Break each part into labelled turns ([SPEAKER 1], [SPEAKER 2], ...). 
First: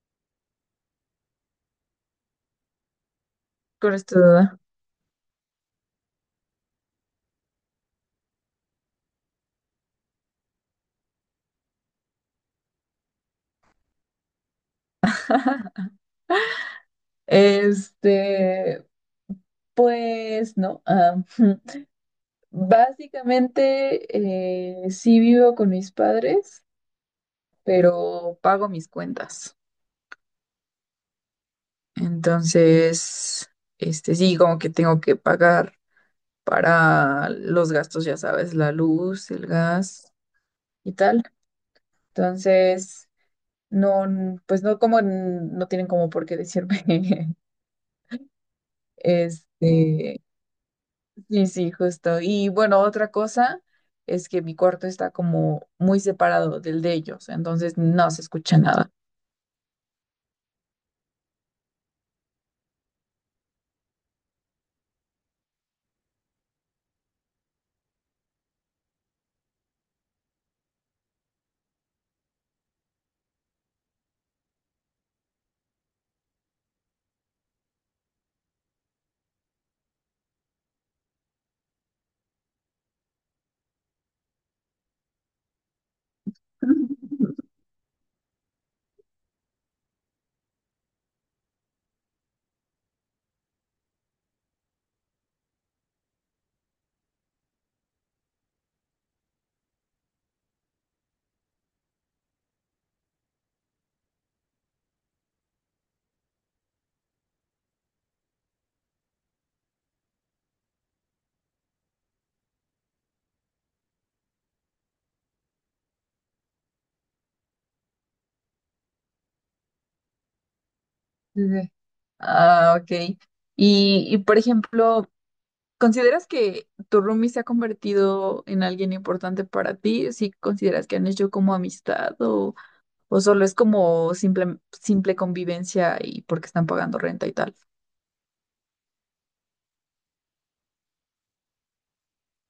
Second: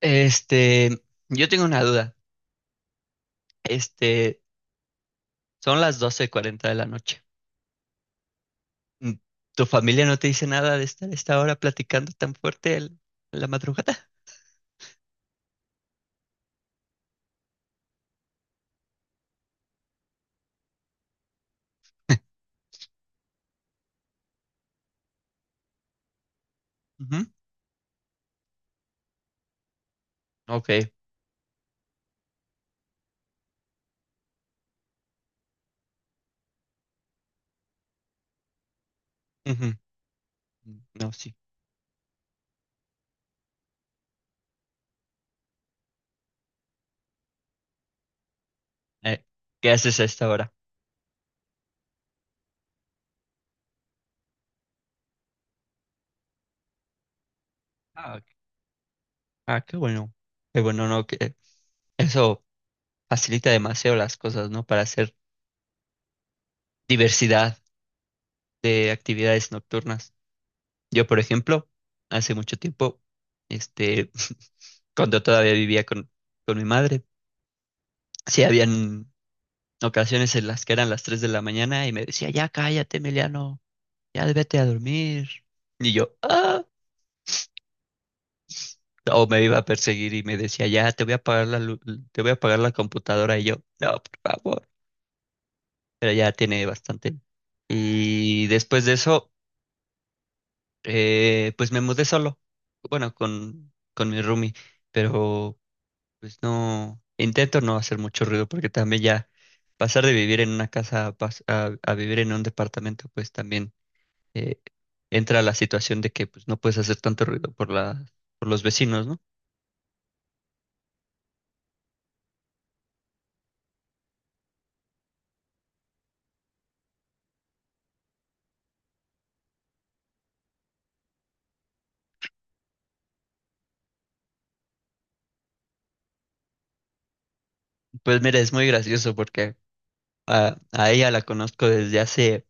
[SPEAKER 1] Este, yo tengo una duda. Este,
[SPEAKER 2] Duda
[SPEAKER 1] son las 12:40 de la noche. Mm, ¿Tu familia no te dice nada de estar a esta hora platicando tan fuerte la madrugada?
[SPEAKER 2] Este, pues no. Básicamente, sí vivo con mis padres,
[SPEAKER 1] Ujú.
[SPEAKER 2] pero pago mis cuentas.
[SPEAKER 1] Ok.
[SPEAKER 2] Entonces, sí, como que tengo que pagar para los gastos, ya sabes, la luz, el
[SPEAKER 1] Ujú.
[SPEAKER 2] gas
[SPEAKER 1] Mm,
[SPEAKER 2] y
[SPEAKER 1] no,
[SPEAKER 2] tal.
[SPEAKER 1] sí.
[SPEAKER 2] Entonces, no, pues no como, no tienen como por qué decirme,
[SPEAKER 1] Eh, ¿qué haces a
[SPEAKER 2] este,
[SPEAKER 1] esta hora?
[SPEAKER 2] Sí, sí, justo. Y bueno, otra cosa es que mi cuarto está como muy separado del de ellos, entonces no
[SPEAKER 1] Ah,
[SPEAKER 2] se
[SPEAKER 1] ok.
[SPEAKER 2] escucha nada.
[SPEAKER 1] Ah, qué bueno. Qué bueno, ¿no? Que eso facilita demasiado las cosas, ¿no? Para hacer diversidad de actividades nocturnas. Yo, por ejemplo, hace mucho tiempo, este, cuando todavía vivía con mi madre. Sí, habían ocasiones en las que eran las 3 de la mañana y me decía, ya cállate, Emiliano, ya vete a dormir. Y yo, ah, o me iba a perseguir y me decía, ya te voy a apagar te voy a apagar la computadora. Y yo, no, por favor. Pero ya tiene bastante. Y después de eso, pues me mudé solo. Bueno, con mi roomie, pero pues no, intento no hacer mucho ruido porque también ya pasar de vivir en una casa a, pas- a vivir en un departamento, pues también eh, entra la situación de que pues, no puedes hacer tanto ruido por los vecinos, ¿no?
[SPEAKER 2] Ujú. Ah, ok. Y por ejemplo, ¿consideras que tu roomie se ha convertido en alguien importante para ti? ¿Sí consideras que han hecho como amistad o solo es como simple, simple convivencia y porque están pagando renta y tal?
[SPEAKER 1] Pues mira, es muy gracioso porque a ella la conozco desde hace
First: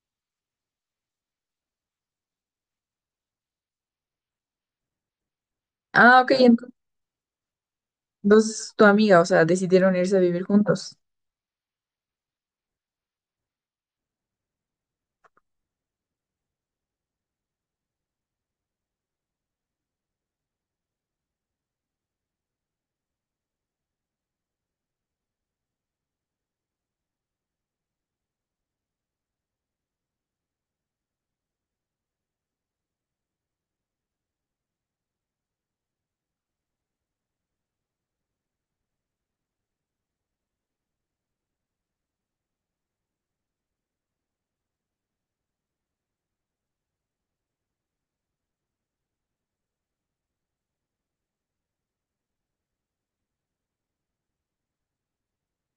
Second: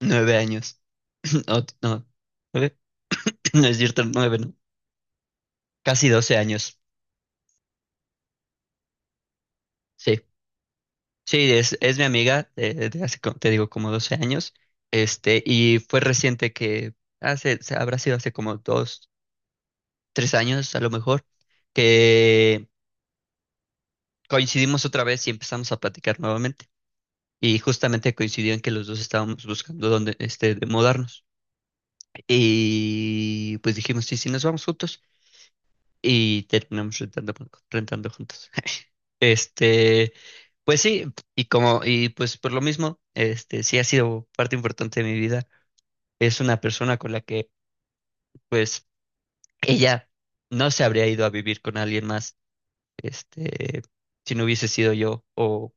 [SPEAKER 1] 9 años. No, no, nueve, no es cierto, nueve, ¿no? Casi
[SPEAKER 2] Ah, ok.
[SPEAKER 1] 12 años.
[SPEAKER 2] Entonces, tu amiga, o sea, decidieron irse a
[SPEAKER 1] Sí,
[SPEAKER 2] vivir juntos.
[SPEAKER 1] sí, es mi amiga desde hace, te digo, como 12 años. Y fue reciente que hace, habrá sido hace como 2, 3 años a lo mejor, que coincidimos otra vez y empezamos a platicar nuevamente. Y justamente coincidió en que los dos estábamos buscando dónde, de mudarnos. Y pues dijimos, sí, sí, nos vamos juntos. Y terminamos rentando juntos. Este, pues sí, y pues por lo mismo, sí ha sido parte importante de mi vida. Es una persona con la que, pues, ella no se habría ido a vivir con alguien más, este, si no hubiese sido yo, o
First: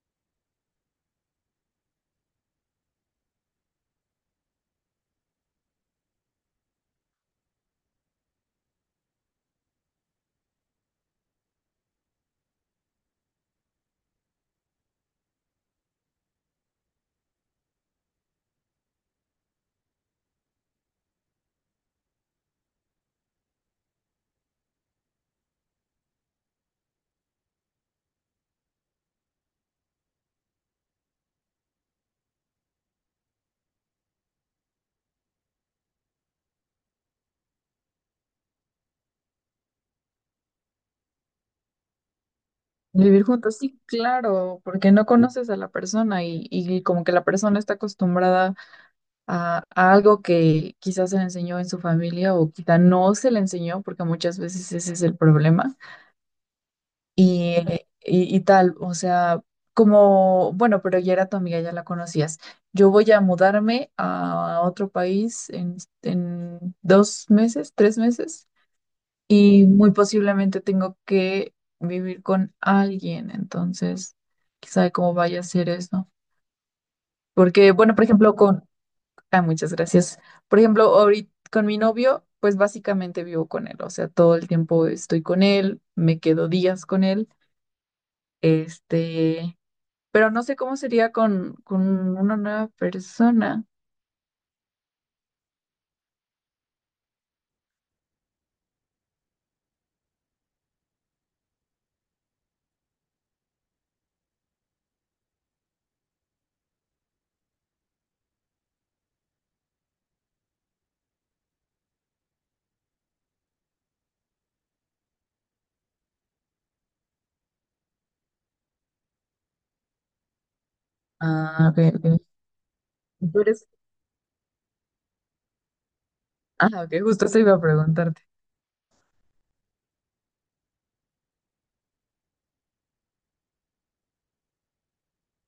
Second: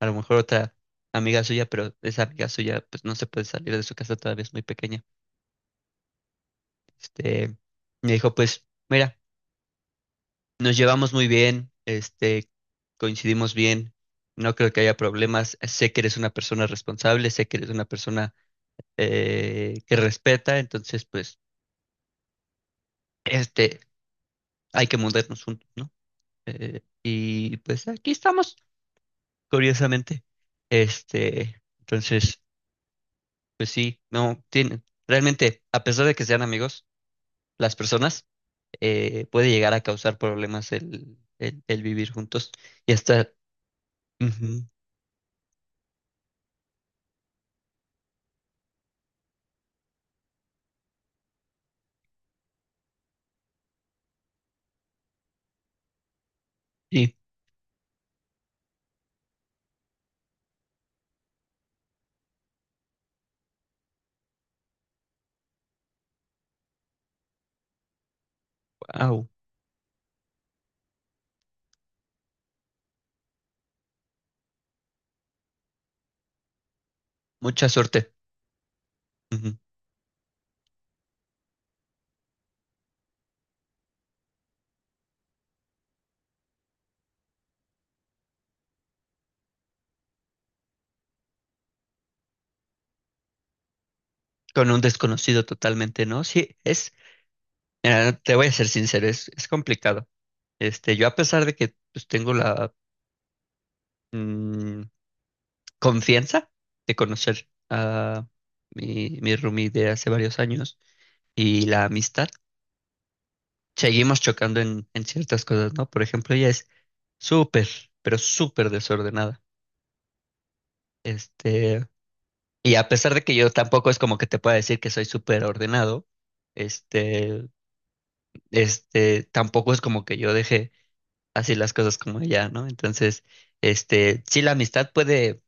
[SPEAKER 1] a lo mejor otra amiga suya, pero esa amiga suya, pues no se puede salir de su casa, todavía es muy pequeña. Este, me dijo, pues, mira, nos llevamos muy bien, coincidimos bien, no creo que haya problemas, sé que eres una persona responsable, sé que eres una persona que respeta, entonces, pues, este, hay que mudarnos juntos, ¿no? Y pues aquí estamos, curiosamente. Entonces, pues sí, no, tienen, realmente, a pesar de que sean amigos, las personas puede llegar a causar problemas el vivir juntos y
[SPEAKER 2] Vivir
[SPEAKER 1] hasta.
[SPEAKER 2] juntos, sí, claro,
[SPEAKER 1] Ujú.
[SPEAKER 2] porque no conoces a la persona y como que la persona está acostumbrada a algo que quizás se le enseñó en su familia o quizá no se le enseñó, porque muchas veces ese es el problema.
[SPEAKER 1] Sí.
[SPEAKER 2] Y, y tal, o sea, como, bueno, pero ya era tu amiga, ya la conocías. Yo voy a mudarme a otro país en dos meses, tres meses
[SPEAKER 1] Wow,
[SPEAKER 2] y muy posiblemente tengo que vivir con alguien, entonces, quién sabe cómo vaya a ser eso.
[SPEAKER 1] mucha
[SPEAKER 2] Porque, bueno, por
[SPEAKER 1] suerte.
[SPEAKER 2] ejemplo, con... Ah,
[SPEAKER 1] Ujú.
[SPEAKER 2] muchas gracias. Por ejemplo, ahorita con mi novio, pues básicamente vivo con él, o sea, todo el tiempo estoy con él, me quedo días con él, este, pero no sé cómo sería con una nueva persona.
[SPEAKER 1] Con un desconocido totalmente, ¿no? Sí, es, mira, no, te voy a ser sincero, es complicado. Yo a pesar de que pues, tengo la mm, confianza de conocer a mi roomie de hace varios años y la amistad, seguimos chocando en ciertas cosas, ¿no? Por ejemplo, ella es súper, pero súper desordenada.
[SPEAKER 2] Ah, ok,
[SPEAKER 1] Este,
[SPEAKER 2] ok.
[SPEAKER 1] y a pesar de que
[SPEAKER 2] Tú
[SPEAKER 1] yo
[SPEAKER 2] eres...
[SPEAKER 1] tampoco es como que te pueda decir que soy súper ordenado,
[SPEAKER 2] Ah, ok, justo eso
[SPEAKER 1] este,
[SPEAKER 2] iba a preguntar.
[SPEAKER 1] tampoco es como que yo deje así las cosas como ya, ¿no? Entonces, sí, la amistad puede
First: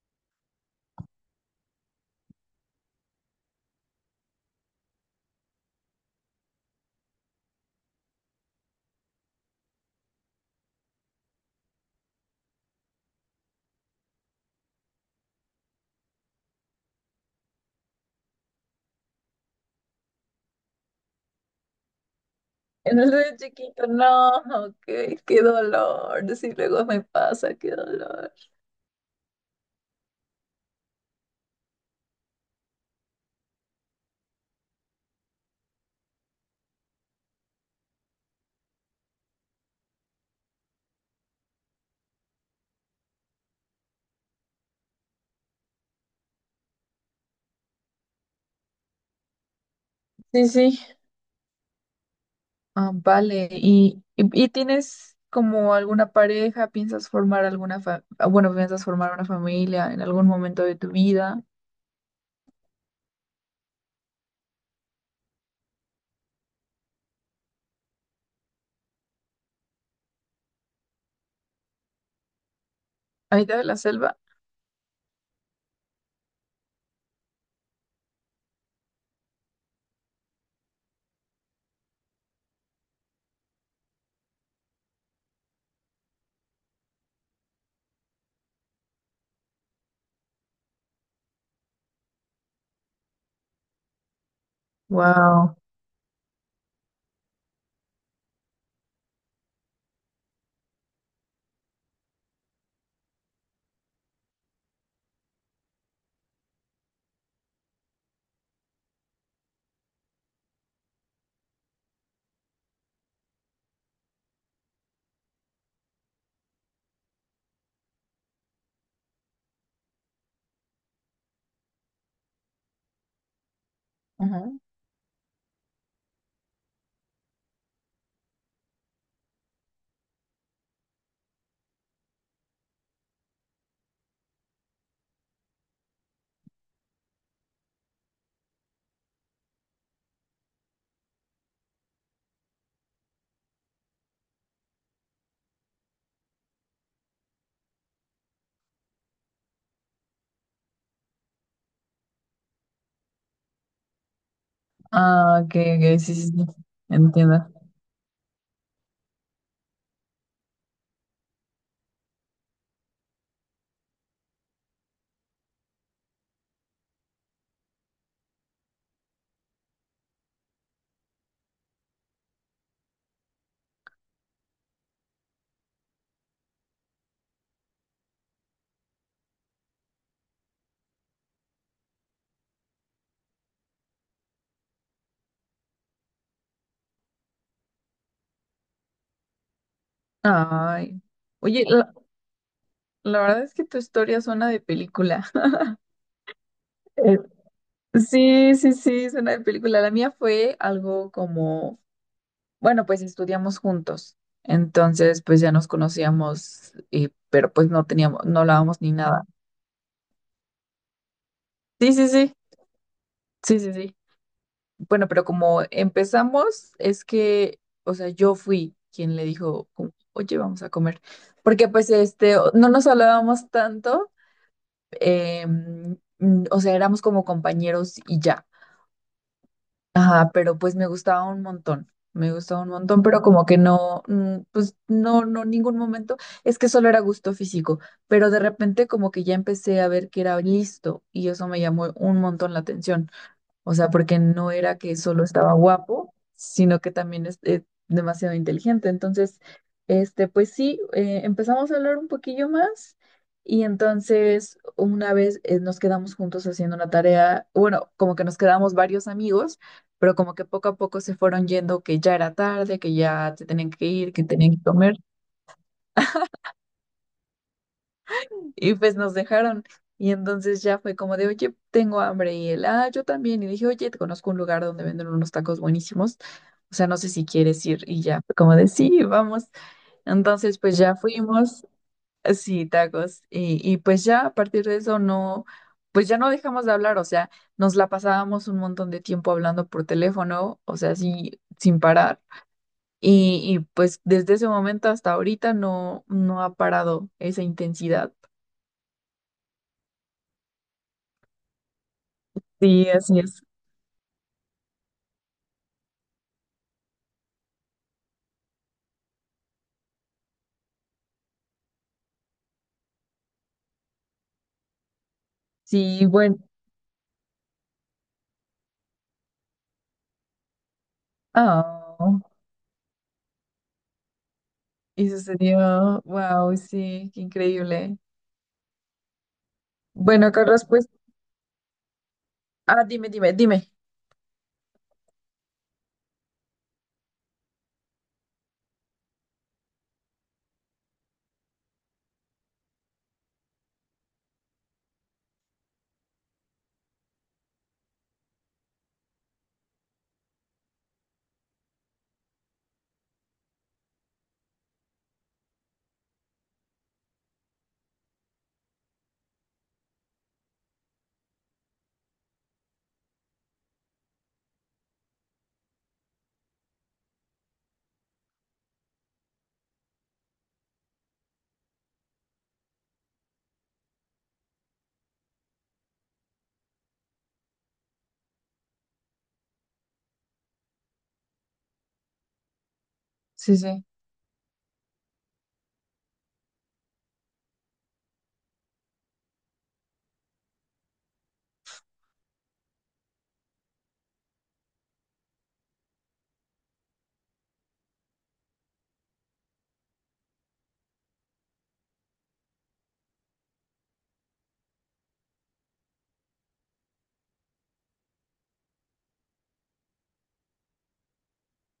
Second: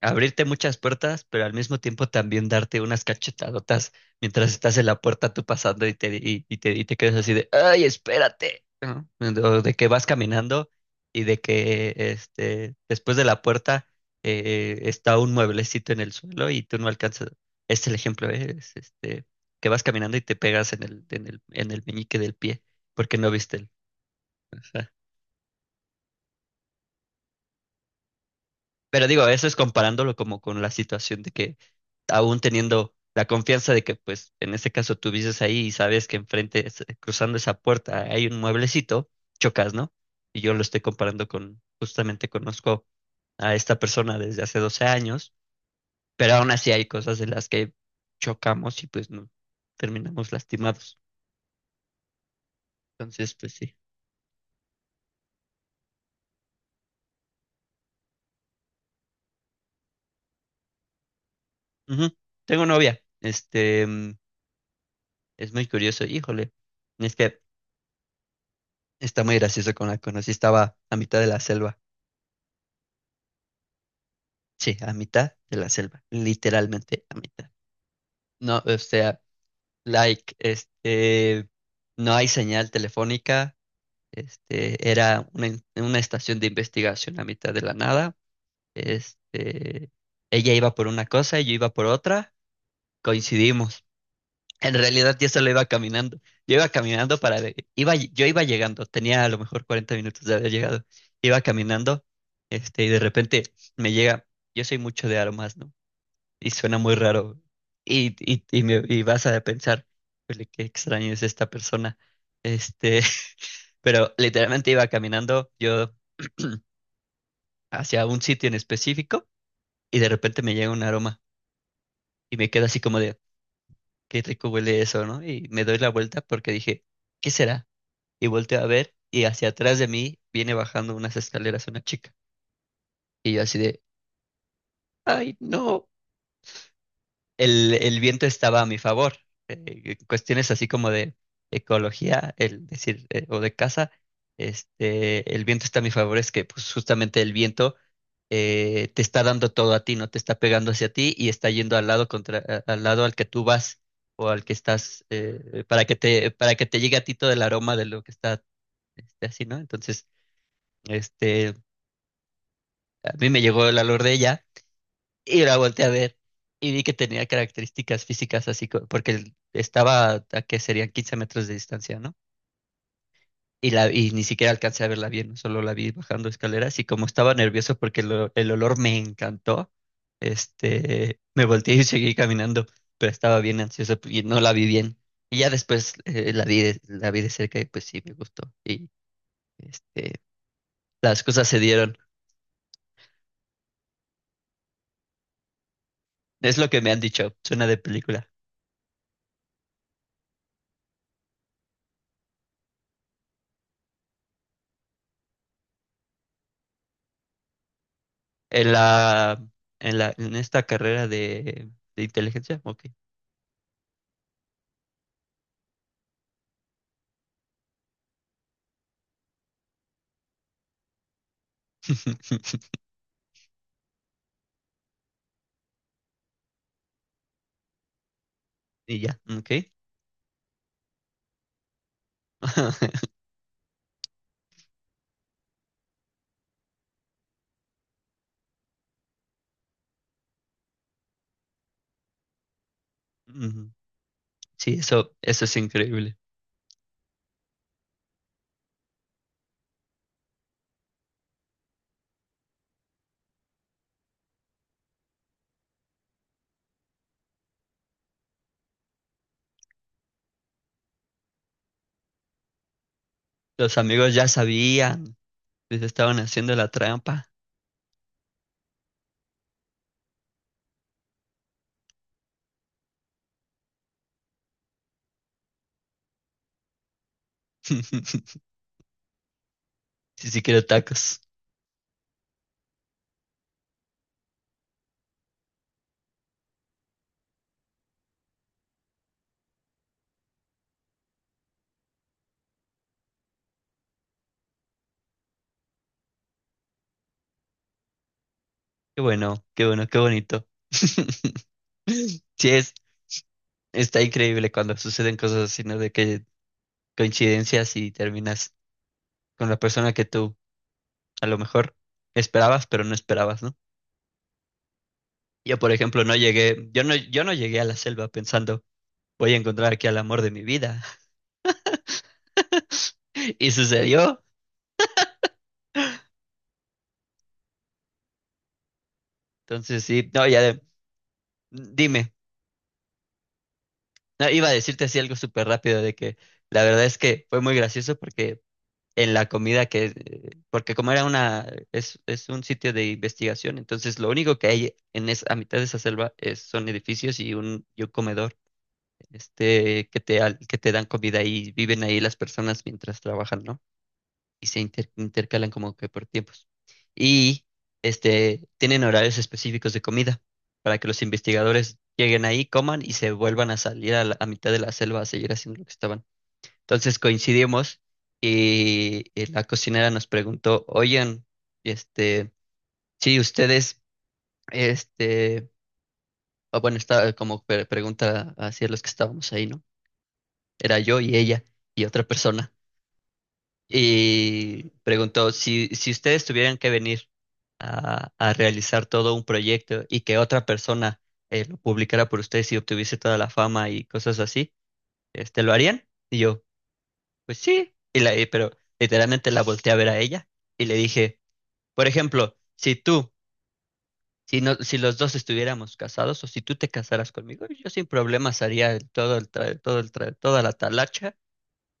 [SPEAKER 1] abrirte muchas puertas, pero al mismo tiempo también darte unas cachetadotas mientras estás en la puerta tú pasando y te quedas así de, ay, espérate, ¿no? O de que vas caminando y de que después de la puerta está un mueblecito en el suelo y tú no alcanzas. Este es el ejemplo, ¿eh? Es, que vas caminando y te pegas en el meñique del pie porque no
[SPEAKER 2] Entonces,
[SPEAKER 1] viste el.
[SPEAKER 2] chiquito, no, qué, qué dolor. Si luego me pasa, qué dolor.
[SPEAKER 1] Pero digo, eso es comparándolo como con la situación de que aún teniendo la confianza de que, pues, en este caso tú vives ahí y sabes que enfrente, cruzando esa puerta, hay un mueblecito, chocas, ¿no? Y yo lo estoy comparando con, justamente conozco a esta persona desde hace 12 años, pero aún así hay cosas de las que chocamos y pues no, terminamos
[SPEAKER 2] Sí, sí.
[SPEAKER 1] lastimados.
[SPEAKER 2] Ah,
[SPEAKER 1] Entonces,
[SPEAKER 2] vale.
[SPEAKER 1] pues sí.
[SPEAKER 2] ¿Y tienes como alguna pareja? ¿Piensas formar alguna fa- ah, bueno, piensas formar una familia en algún momento de tu vida?
[SPEAKER 1] Ujú. Tengo novia, es muy curioso, híjole, es que está muy gracioso con la conocí. Estaba a mitad de la selva.
[SPEAKER 2] ¿A mitad de la selva?
[SPEAKER 1] Sí, a mitad de la selva. Literalmente a mitad. No, o sea, like, no hay señal telefónica. Era una estación de investigación a mitad de la nada. Este, ella iba por una cosa y yo iba por otra. Coincidimos. En realidad yo solo
[SPEAKER 2] Wow.
[SPEAKER 1] iba caminando. Yo iba caminando para... Yo iba llegando, tenía a lo mejor 40 minutos de haber llegado. Iba caminando, y de repente me llega... Yo soy mucho de aromas, ¿no? Y suena muy raro. Y vas a pensar, "Híjole, qué extraño es esta persona. Este, pero literalmente iba caminando yo hacia un sitio en específico y de repente me llega un aroma y me queda así como de, qué
[SPEAKER 2] Ajá.
[SPEAKER 1] rico huele eso, ¿no? Y me doy la vuelta porque dije, ¿qué será? Y volteo a ver y hacia atrás de mí viene bajando unas escaleras una chica. Y yo así de, ay, no, el viento estaba a mi favor. Cuestiones así como de ecología, el decir, o de casa, el viento está a mi favor, es que pues justamente el viento te está dando todo a ti, no te está pegando hacia ti y está yendo al lado contra, al lado al que tú vas o al que estás,
[SPEAKER 2] Ah, ok,
[SPEAKER 1] para que
[SPEAKER 2] ok, sí,
[SPEAKER 1] te,
[SPEAKER 2] sí, sí.
[SPEAKER 1] para que te llegue a ti todo el
[SPEAKER 2] Entiendo.
[SPEAKER 1] aroma de lo que está, así, ¿no? Entonces, este, a mí me llegó el valor de ella y la volteé a ver y vi que tenía características físicas así, porque estaba a que serían 15 metros de distancia, ¿no? Y ni siquiera alcancé a verla bien, solo la vi bajando escaleras y como estaba nervioso porque el olor me encantó, me volteé y seguí caminando, pero estaba bien ansioso y no la vi bien. Y ya después la vi de cerca y pues sí, me gustó. Y este,
[SPEAKER 2] Ay.
[SPEAKER 1] las cosas se
[SPEAKER 2] Oye,
[SPEAKER 1] dieron.
[SPEAKER 2] la verdad es que tu historia suena de película.
[SPEAKER 1] Es lo que me han
[SPEAKER 2] Eh,
[SPEAKER 1] dicho, suena de película.
[SPEAKER 2] Sí, sí, sí, suena de película. La mía fue algo como: bueno, pues estudiamos juntos. Entonces, pues ya nos conocíamos, pero pues no teníamos, no
[SPEAKER 1] En
[SPEAKER 2] hablábamos ni nada.
[SPEAKER 1] la, en esta carrera de,
[SPEAKER 2] Sí,
[SPEAKER 1] de
[SPEAKER 2] sí, sí,
[SPEAKER 1] inteligencia, ok.
[SPEAKER 2] sí, sí, sí. Bueno, pero como empezamos, es que, o sea, yo fui quien le dijo, como, oye, vamos a comer. Porque pues este, o- no nos hablábamos tanto, o sea, éramos como compañeros y ya.
[SPEAKER 1] Y ya, ok.
[SPEAKER 2] Ajá, pero pues me gustaba un montón, me gustaba un montón, pero como que no, pues no, no, ningún momento, es que solo era gusto físico, pero de repente como que ya empecé a ver que era listo y eso me llamó un montón la atención.
[SPEAKER 1] Ujú.
[SPEAKER 2] O sea, porque no
[SPEAKER 1] Sí,
[SPEAKER 2] era que
[SPEAKER 1] eso,
[SPEAKER 2] solo
[SPEAKER 1] eso
[SPEAKER 2] estaba
[SPEAKER 1] es
[SPEAKER 2] guapo,
[SPEAKER 1] increíble.
[SPEAKER 2] sino que también es, demasiado inteligente. Entonces, pues sí, empezamos a hablar un poquillo más y entonces una vez nos quedamos juntos haciendo una tarea, bueno, como que nos quedamos varios amigos, pero como que poco a poco se fueron yendo que ya era tarde, que ya se tenían
[SPEAKER 1] Los
[SPEAKER 2] que ir,
[SPEAKER 1] amigos
[SPEAKER 2] que
[SPEAKER 1] ya
[SPEAKER 2] tenían que comer.
[SPEAKER 1] sabían, les estaban haciendo la trampa.
[SPEAKER 2] Y pues nos dejaron. Y entonces ya fue como de, oye, tengo hambre. Y él, ah, yo también. Y dije, oye, te conozco un lugar donde venden unos tacos buenísimos. O sea, no sé si quieres ir. Y ya fue como de, sí, vamos.
[SPEAKER 1] Sí, sí
[SPEAKER 2] Entonces,
[SPEAKER 1] quiero
[SPEAKER 2] pues ya
[SPEAKER 1] tacos.
[SPEAKER 2] fuimos. Sí, tacos. Y pues ya a partir de eso no, pues ya no dejamos de hablar. O sea, nos la pasábamos un montón de tiempo hablando por teléfono. O sea, sí sin parar. Y pues desde ese momento hasta ahorita no, no ha parado esa intensidad.
[SPEAKER 1] Qué bueno, qué bueno, qué bonito. Sí, es,
[SPEAKER 2] Sí, así es.
[SPEAKER 1] está increíble cuando suceden cosas así, ¿no? De que coincidencias y terminas con la persona que tú a lo mejor esperabas, pero no esperabas, ¿no? Yo, por ejemplo,
[SPEAKER 2] Sí,
[SPEAKER 1] no
[SPEAKER 2] bueno,
[SPEAKER 1] llegué, yo no, yo no llegué a la selva pensando, voy a encontrar aquí al amor de mi vida.
[SPEAKER 2] ah,
[SPEAKER 1] Y sucedió.
[SPEAKER 2] eso sería, wow, sí, qué increíble.
[SPEAKER 1] Entonces, sí, no,
[SPEAKER 2] Bueno, Carlos, pues,
[SPEAKER 1] dime,
[SPEAKER 2] ah, dime, dime, dime.
[SPEAKER 1] no, iba a decirte así algo súper rápido de que la verdad es que fue muy gracioso porque en la comida que, porque como era es un sitio de investigación, entonces lo único que hay a mitad de esa selva es, son edificios y un comedor, que te, que te dan comida y viven ahí las personas mientras trabajan, ¿no? Y se intercalan como que por tiempos. Y tienen horarios específicos de comida para que los investigadores lleguen ahí, coman y se vuelvan a salir a mitad de la selva a seguir haciendo lo que estaban. Entonces coincidimos y la cocinera nos preguntó, oigan, este, si ustedes, este, o bueno, estaba como pregunta hacia los que estábamos ahí, ¿no? Era yo y ella y otra persona.
[SPEAKER 2] Sí, sí,
[SPEAKER 1] Y preguntó si ustedes tuvieran que venir a realizar todo un proyecto y que otra persona lo publicara por ustedes y obtuviese toda la fama y cosas así, ¿lo harían? Y yo, pues sí, pero literalmente la volteé a ver a ella y le dije, por ejemplo, si tú, si, no, si los dos estuviéramos casados o si tú te casaras conmigo, yo sin problemas haría toda la talacha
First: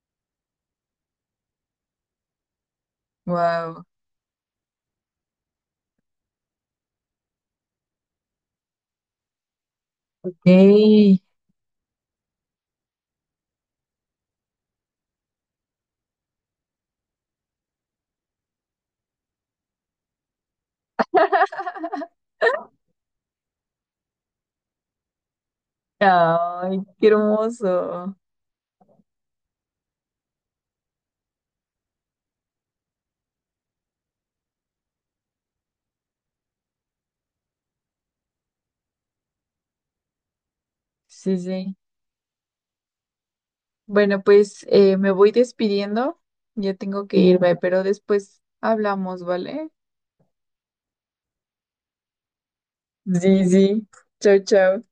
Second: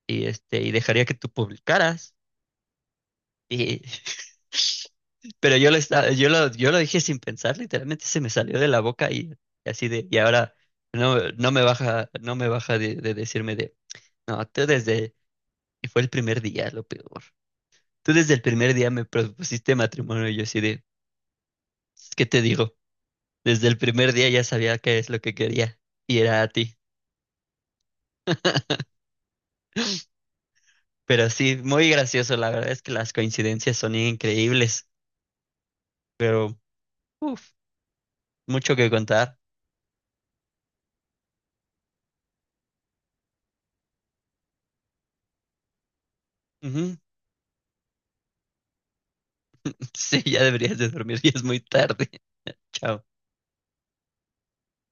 [SPEAKER 1] y, y dejaría que tú publicaras. Y-
[SPEAKER 2] wow,
[SPEAKER 1] Pero yo lo, estaba, yo lo dije sin pensar, literalmente se me salió de la boca y así de, y
[SPEAKER 2] ok,
[SPEAKER 1] ahora no,
[SPEAKER 2] ay,
[SPEAKER 1] no me baja de decirme de, no, tú desde, y fue el primer día lo peor. Tú desde el primer día me propusiste matrimonio y yo así de, ¿qué te digo? Desde el primer día ya sabía qué es lo que quería y era a ti.
[SPEAKER 2] qué hermoso.
[SPEAKER 1] Pero sí, muy gracioso, la verdad es que las coincidencias son increíbles, pero, uff, mucho que contar.
[SPEAKER 2] Sí, sí. Bueno, pues me voy despidiendo, ya
[SPEAKER 1] Ujú.
[SPEAKER 2] tengo que irme, pero después hablamos, ¿vale?
[SPEAKER 1] Sí, ya deberías de dormir, ya es muy tarde. Chao.
[SPEAKER 2] Sí, sí, chao, chao.